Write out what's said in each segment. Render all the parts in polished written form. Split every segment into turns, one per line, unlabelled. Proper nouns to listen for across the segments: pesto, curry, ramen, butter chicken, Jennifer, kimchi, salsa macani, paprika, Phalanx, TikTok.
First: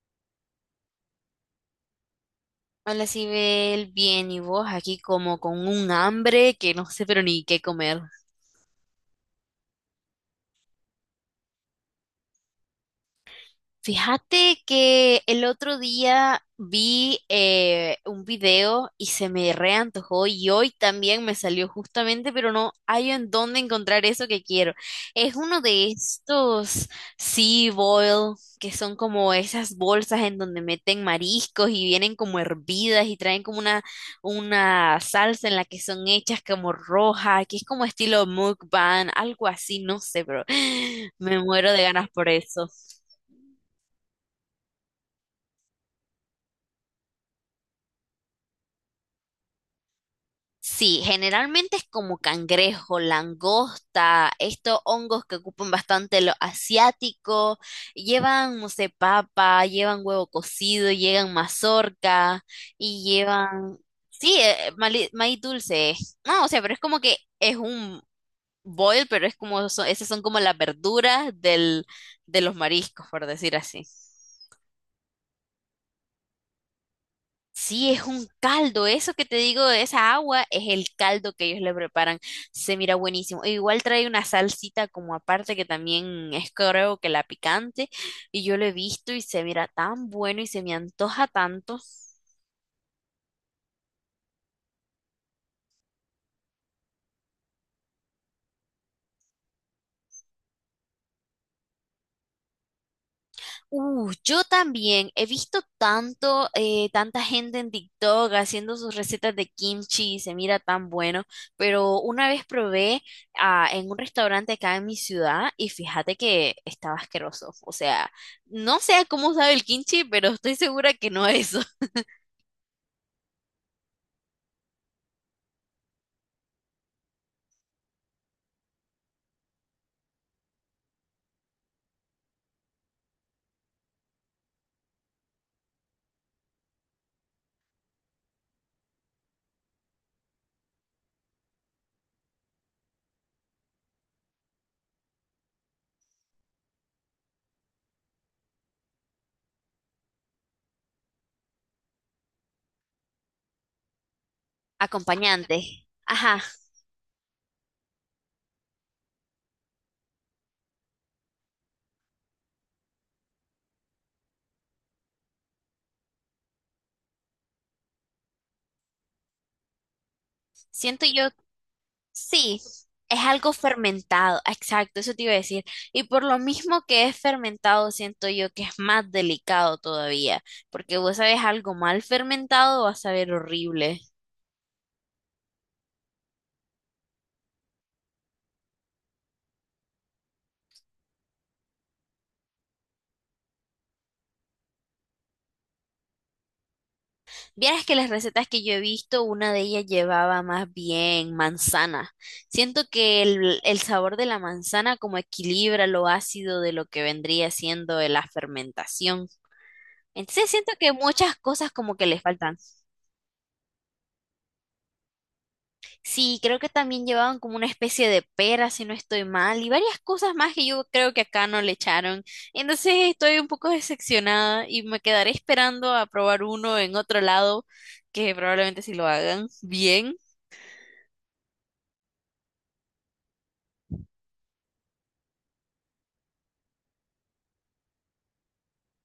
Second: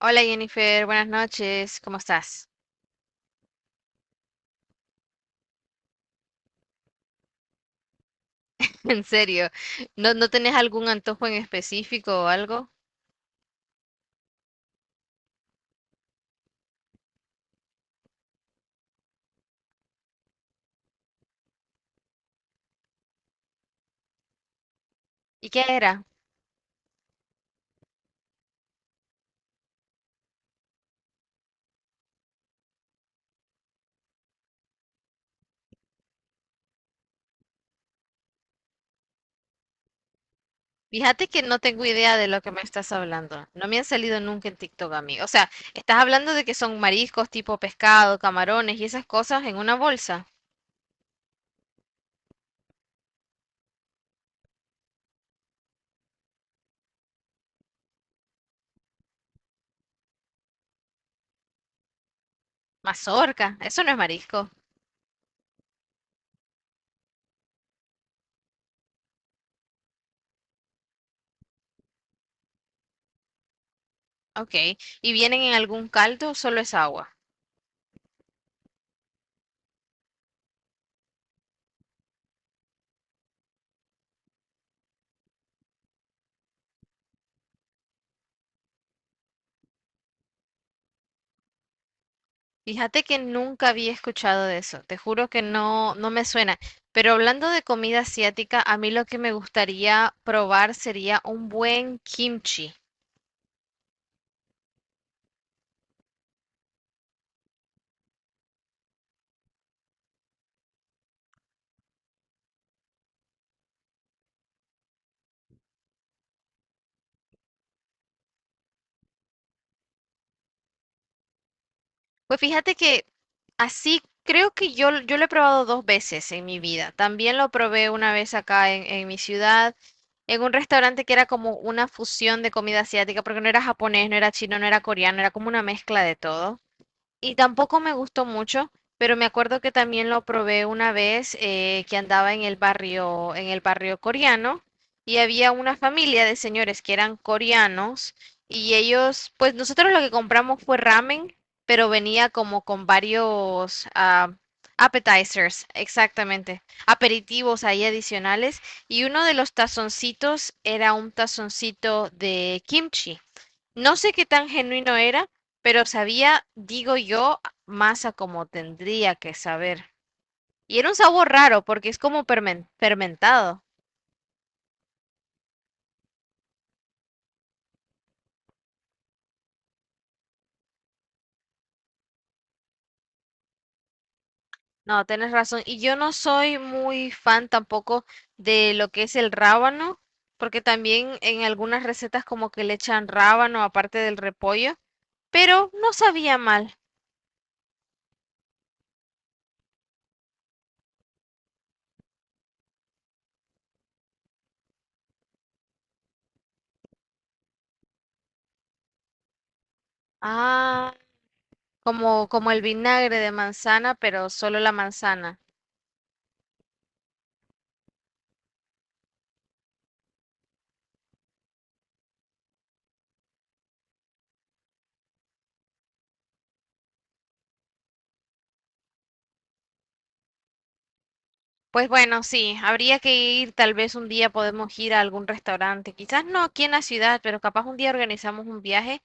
Hola Jennifer, buenas noches, ¿cómo estás?
Hola, Sibel, bien, ¿y vos? Aquí como con un hambre que no sé pero ni qué comer.
En serio, ¿No tenés algún antojo en específico o algo?
Fíjate que el otro día vi un video y se me reantojó y hoy también me salió justamente, pero no hay en dónde encontrar eso que quiero. Es
¿Y
uno
qué
de
era?
estos sea boil que son como esas bolsas en donde meten mariscos y vienen como hervidas y traen como una salsa en la que son hechas como roja, que es como estilo mukbang, algo así, no sé, pero
Fíjate
me
que no
muero de
tengo
ganas
idea de
por
lo que me
eso.
estás hablando. No me han salido nunca en TikTok a mí. O sea, estás hablando de que son mariscos tipo pescado, camarones y esas cosas en una bolsa.
Sí, generalmente es como cangrejo, langosta, estos hongos que ocupan bastante lo asiático, llevan, no sé, papa, llevan huevo cocido, llevan mazorca y
Mazorca,
llevan,
eso no es
sí,
marisco.
maíz dulce. No, o sea, pero es como que es un boil, pero es como, esas son como las verduras del, de los mariscos, por decir así.
Ok. ¿Y vienen en algún caldo o solo es agua?
Sí, es un caldo, eso que te digo esa agua es el caldo que ellos le preparan, se mira buenísimo. E igual trae una salsita como aparte que también es creo que la picante y yo lo he visto y se mira tan bueno y se me antoja tanto.
Fíjate que nunca había escuchado de eso, te juro que no, no me suena. Pero hablando de comida asiática, a mí lo que me gustaría probar sería un buen kimchi.
Yo también he visto tanto, tanta gente en TikTok haciendo sus recetas de kimchi y se mira tan bueno, pero una vez probé en un restaurante acá en mi ciudad y fíjate que estaba asqueroso. O sea, no sé cómo sabe el kimchi, pero estoy segura que no es eso.
Pues fíjate que así creo que yo lo he probado 2 veces en mi vida. También lo probé una vez acá en mi ciudad, en un restaurante que era como una fusión de comida asiática, porque no era japonés, no era chino, no era coreano, era como una mezcla de todo. Y tampoco me gustó mucho, pero me acuerdo que también lo probé una vez que andaba en el barrio coreano, y había una familia de señores que eran coreanos, y ellos, pues nosotros lo que compramos fue ramen, pero venía como con varios
Acompañante.
appetizers,
Ajá,
exactamente, aperitivos ahí adicionales, y uno de los tazoncitos era un tazoncito de kimchi. No sé qué tan genuino era, pero sabía, digo yo, más a como tendría que saber. Y era un
siento yo.
sabor raro porque es como
Sí, es algo
fermentado.
fermentado, exacto, eso te iba a decir. Y por lo mismo que es fermentado, siento yo que es más delicado todavía, porque vos sabes algo mal fermentado, vas a ver horrible.
No, tenés razón. Y yo no soy muy fan tampoco de lo que es el rábano, porque también en algunas recetas como que le echan rábano aparte del repollo, pero no sabía mal.
Vieras que las recetas que yo he visto, una de ellas llevaba más bien manzana. Siento que el sabor de la manzana como equilibra lo ácido de lo que vendría siendo de la fermentación. Entonces siento
Ah,
que muchas cosas como que les
como, como
faltan.
el vinagre de manzana, pero solo la manzana.
Sí, creo que también llevaban como una especie de pera, si no estoy mal, y varias cosas más que yo creo que acá no le echaron. Entonces estoy un poco decepcionada y me quedaré esperando a probar uno en otro lado, que probablemente si lo hagan bien.
Pues bueno, sí, habría que ir, tal vez un día podemos ir a algún restaurante, quizás no aquí en la ciudad, pero capaz un día organizamos un viaje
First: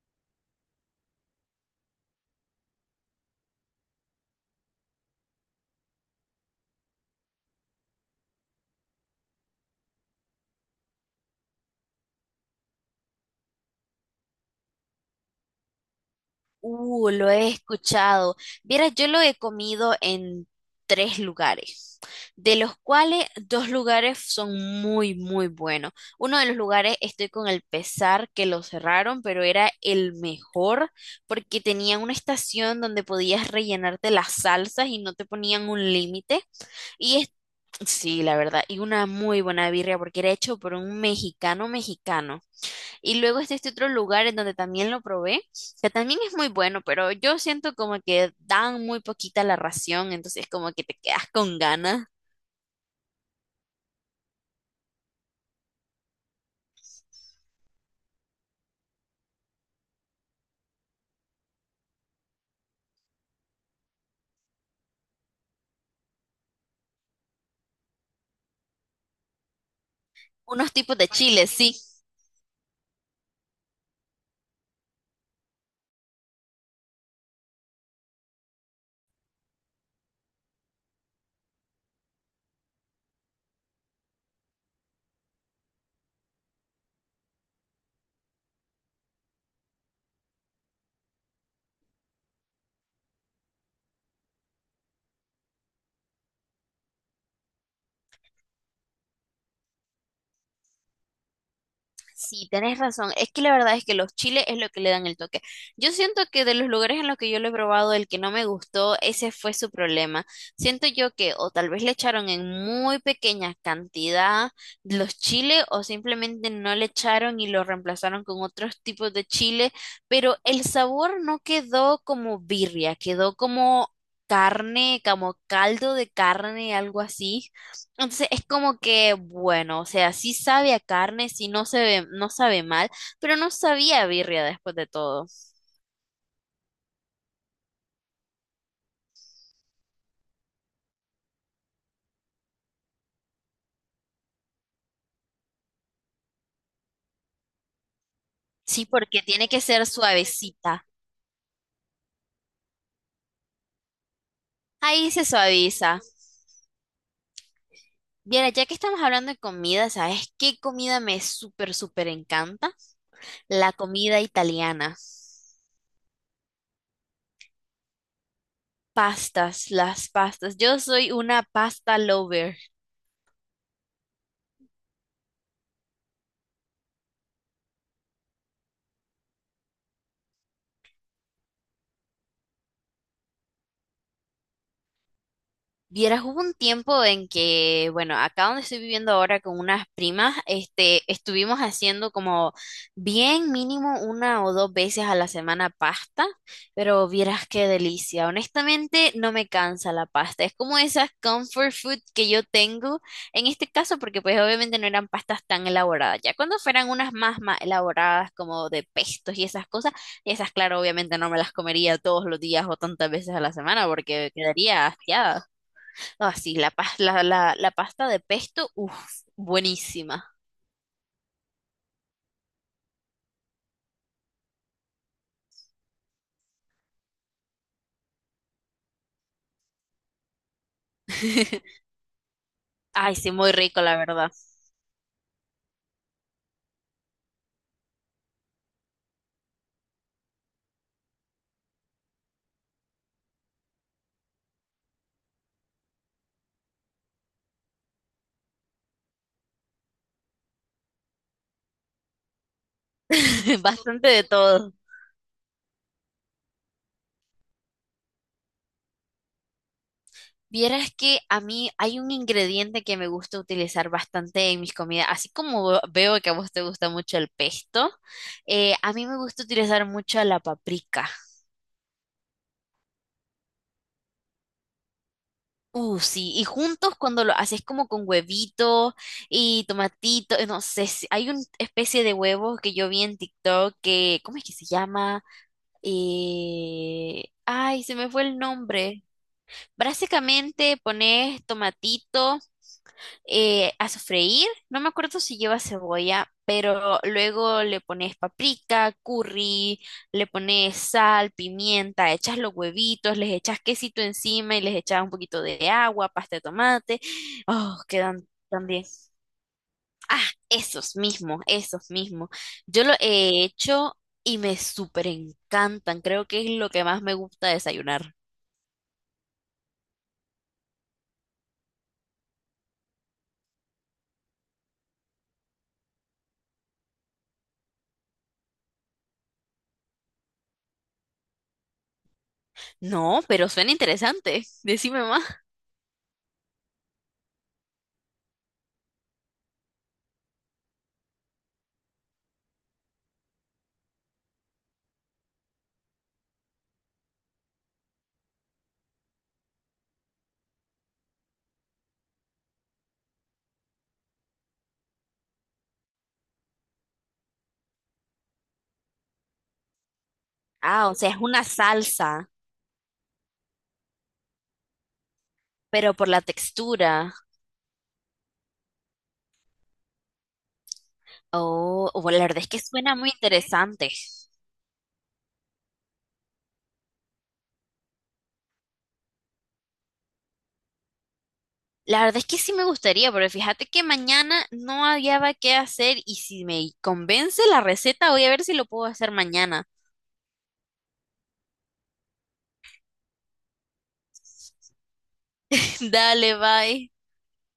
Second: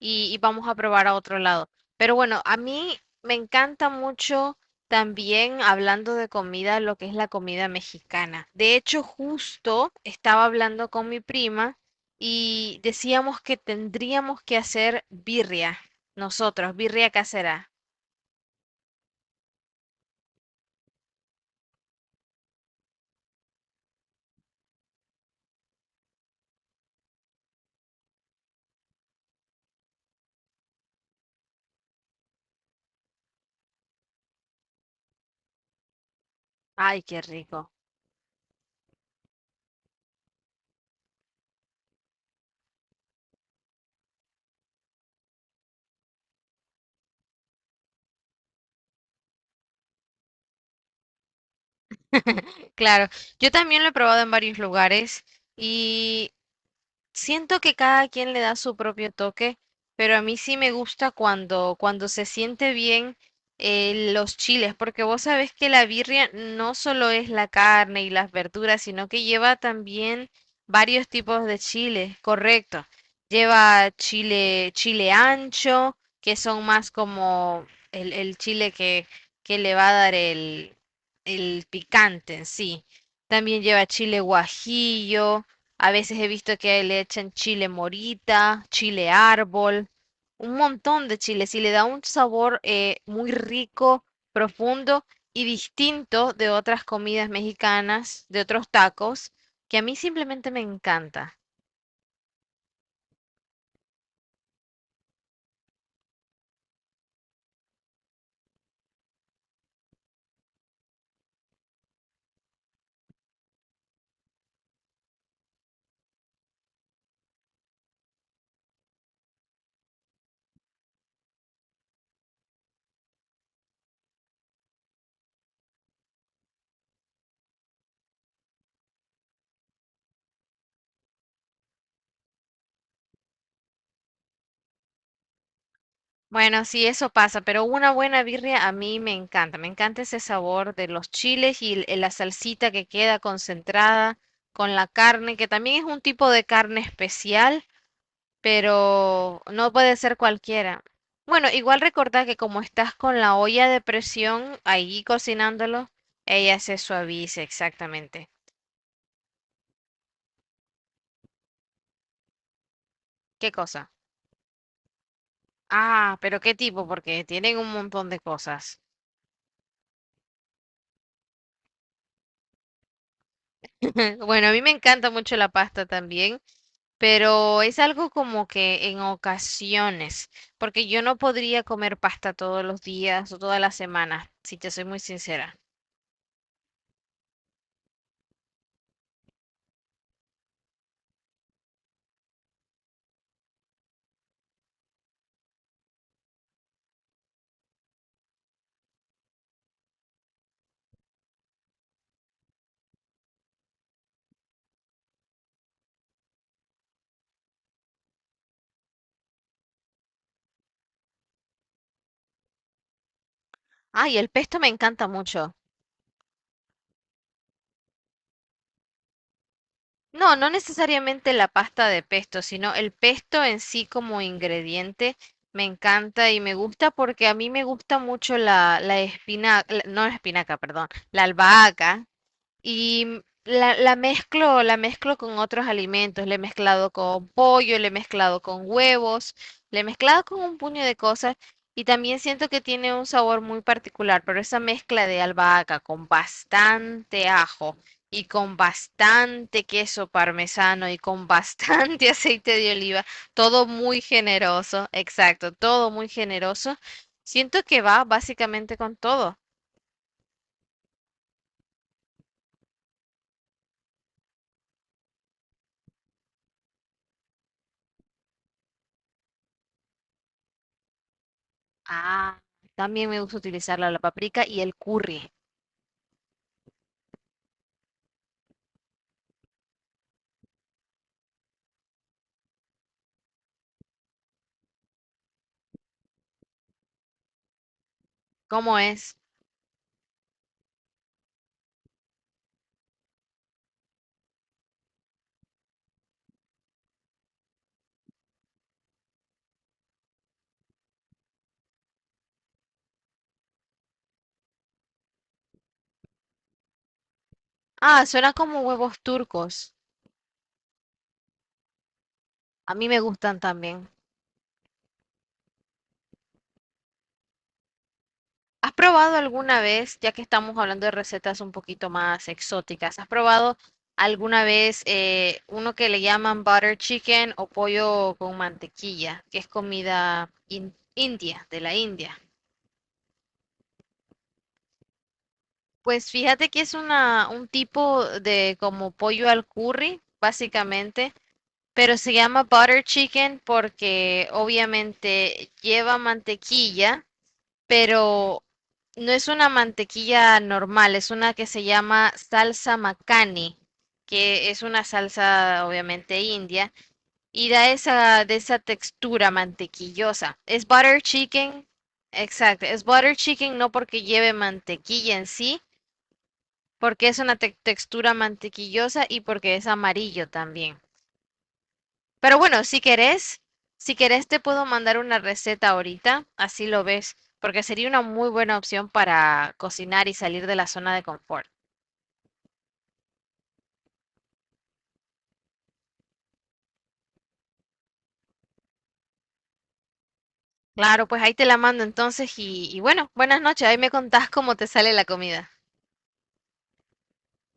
y vamos a probar a otro lado. Pero bueno, a mí me encanta mucho también hablando de comida, lo que es la comida mexicana. De hecho, justo estaba hablando con mi prima y decíamos que tendríamos que hacer birria, nosotros, birria
Lo he
casera.
escuchado. Vieras, yo lo he comido en tres lugares, de los cuales dos lugares son muy, muy buenos. Uno de los lugares estoy con el pesar que lo cerraron, pero era el mejor porque tenía una estación donde podías rellenarte las salsas y no te ponían un límite.
Ay,
Y
qué
es,
rico.
sí, la verdad, y una muy buena birria porque era hecho por un mexicano mexicano. Y luego está este otro lugar en donde también lo probé, que también es muy bueno, pero yo siento como que dan muy poquita la ración, entonces como que te quedas con ganas.
Claro, yo también lo he probado en varios lugares, y siento que cada quien le da su propio toque, pero a mí sí me gusta cuando, cuando se siente bien los chiles, porque vos sabés que la birria no solo es la carne y las verduras, sino que lleva también
Unos tipos de
varios tipos
chiles,
de
sí.
chiles, correcto. Lleva chile, chile ancho, que son más como el chile que le va a dar el picante en sí. También lleva chile guajillo. A veces he visto que le echan chile morita, chile árbol, un montón de chiles y le da un sabor muy rico, profundo y distinto de otras comidas mexicanas, de otros tacos, que a mí simplemente me encanta.
Sí, tenés razón. Es que la verdad es que los chiles es lo que le dan el toque. Yo siento que de los lugares en los que yo lo he probado, el que no me gustó, ese fue su problema. Siento yo que o tal vez le echaron en muy pequeña cantidad los chiles o simplemente no le echaron y lo reemplazaron con otros tipos de chile, pero el sabor no quedó como birria, quedó como carne, como caldo de carne, algo así. Entonces es como que, bueno, o sea, sí sabe a carne, sí no se ve, no sabe mal, pero no sabía a birria después de todo.
Bueno, sí, eso pasa, pero una buena birria a mí me encanta. Me encanta ese sabor de los chiles y la salsita que queda concentrada con la carne, que también es un tipo de carne especial,
Sí, porque
pero
tiene que
no
ser
puede ser cualquiera.
suavecita.
Bueno, igual recordá que como estás con la olla de presión ahí
Ahí se
cocinándolo,
suaviza.
ella se suaviza exactamente.
Mira, ya que estamos hablando de comida, ¿sabes qué comida me súper, súper encanta?
¿Qué
La
cosa?
comida italiana.
Ah, pero qué tipo, porque tienen un montón de cosas.
Pastas, las pastas. Yo soy una pasta lover.
Bueno, a mí me encanta mucho la pasta también, pero es algo como que en ocasiones, porque yo no podría comer pasta todos los días o todas las semanas, si te soy muy sincera.
Vieras, hubo un tiempo en que, bueno, acá donde estoy viviendo ahora con unas primas, este, estuvimos haciendo como bien mínimo una o dos veces a la semana pasta, pero vieras qué delicia. Honestamente, no me cansa la pasta. Es como esas comfort food que yo tengo en este caso, porque pues obviamente no eran pastas tan elaboradas. Ya cuando fueran unas más más elaboradas, como de pestos y esas cosas, esas, claro, obviamente no me las comería todos los días o tantas veces a la semana
Ay, el
porque
pesto me
quedaría
encanta
hastiada.
mucho.
Ah, sí, la pasta de pesto, uff, buenísima.
No, no necesariamente la pasta de pesto, sino el pesto en sí como ingrediente me encanta y me gusta porque a mí me gusta mucho la espinaca, no la espinaca, perdón, la albahaca.
Ay,
Y
sí, muy rico, la verdad.
la mezclo con otros alimentos. Le he mezclado con pollo, le he mezclado con huevos, le he mezclado con un puño de cosas. Y también siento que tiene un sabor muy particular, pero esa mezcla de albahaca con bastante ajo y con bastante queso parmesano y con bastante aceite de oliva, todo muy
Bastante de todo.
generoso, exacto, todo muy generoso. Siento que va básicamente con todo.
Vieras que a mí hay un ingrediente que me gusta utilizar bastante en mis comidas, así como veo que a vos te gusta mucho el pesto, a mí me gusta utilizar mucho la paprika.
Ah, también me gusta utilizarla la paprika y el curry.
Sí, y juntos cuando lo haces como con huevito y tomatito, no sé, hay una especie de huevo que yo vi en TikTok que, ¿cómo es que se llama? Y, ay, se me fue el
¿Cómo
nombre.
es?
Básicamente pones tomatito a sofreír. No me acuerdo si lleva cebolla, pero luego le pones paprika, curry, le pones sal, pimienta, echas los huevitos, les echas quesito encima y les echas un poquito de agua, pasta de tomate. Oh,
Ah,
quedan
suena como
tan bien.
huevos turcos.
Ah, esos mismos, esos mismos.
A
Yo
mí
lo
me gustan
he
también.
hecho y me súper encantan. Creo que es lo que más me gusta desayunar.
¿Has probado alguna vez, ya que estamos hablando de recetas un poquito más exóticas, has probado alguna vez uno que le llaman butter chicken o pollo con mantequilla, que es comida india, de la India?
No, pero suena interesante. Decime más.
Pues fíjate que es una, un tipo de como pollo al curry, básicamente. Pero se llama butter chicken porque obviamente lleva mantequilla, pero no es una mantequilla normal, es una que se llama salsa macani, que es una salsa obviamente india y da esa de esa textura mantequillosa. Es
Ah, o
butter
sea, es una
chicken,
salsa,
exacto, es butter chicken no porque lleve mantequilla en sí,
pero por la
porque
textura.
es una textura mantequillosa y porque es amarillo también.
Oh, oh, la
Pero
verdad es que
bueno, si
suena muy
querés,
interesante.
si querés te puedo mandar una receta ahorita, así lo ves, porque sería una muy buena opción para cocinar y salir de la zona de confort.
La verdad es que sí me gustaría, pero fíjate que mañana no había qué hacer y si me convence la receta, voy a ver si lo puedo hacer mañana.
Claro, pues ahí te la mando entonces y bueno, buenas noches, ahí me contás cómo te sale la comida.
Dale, bye.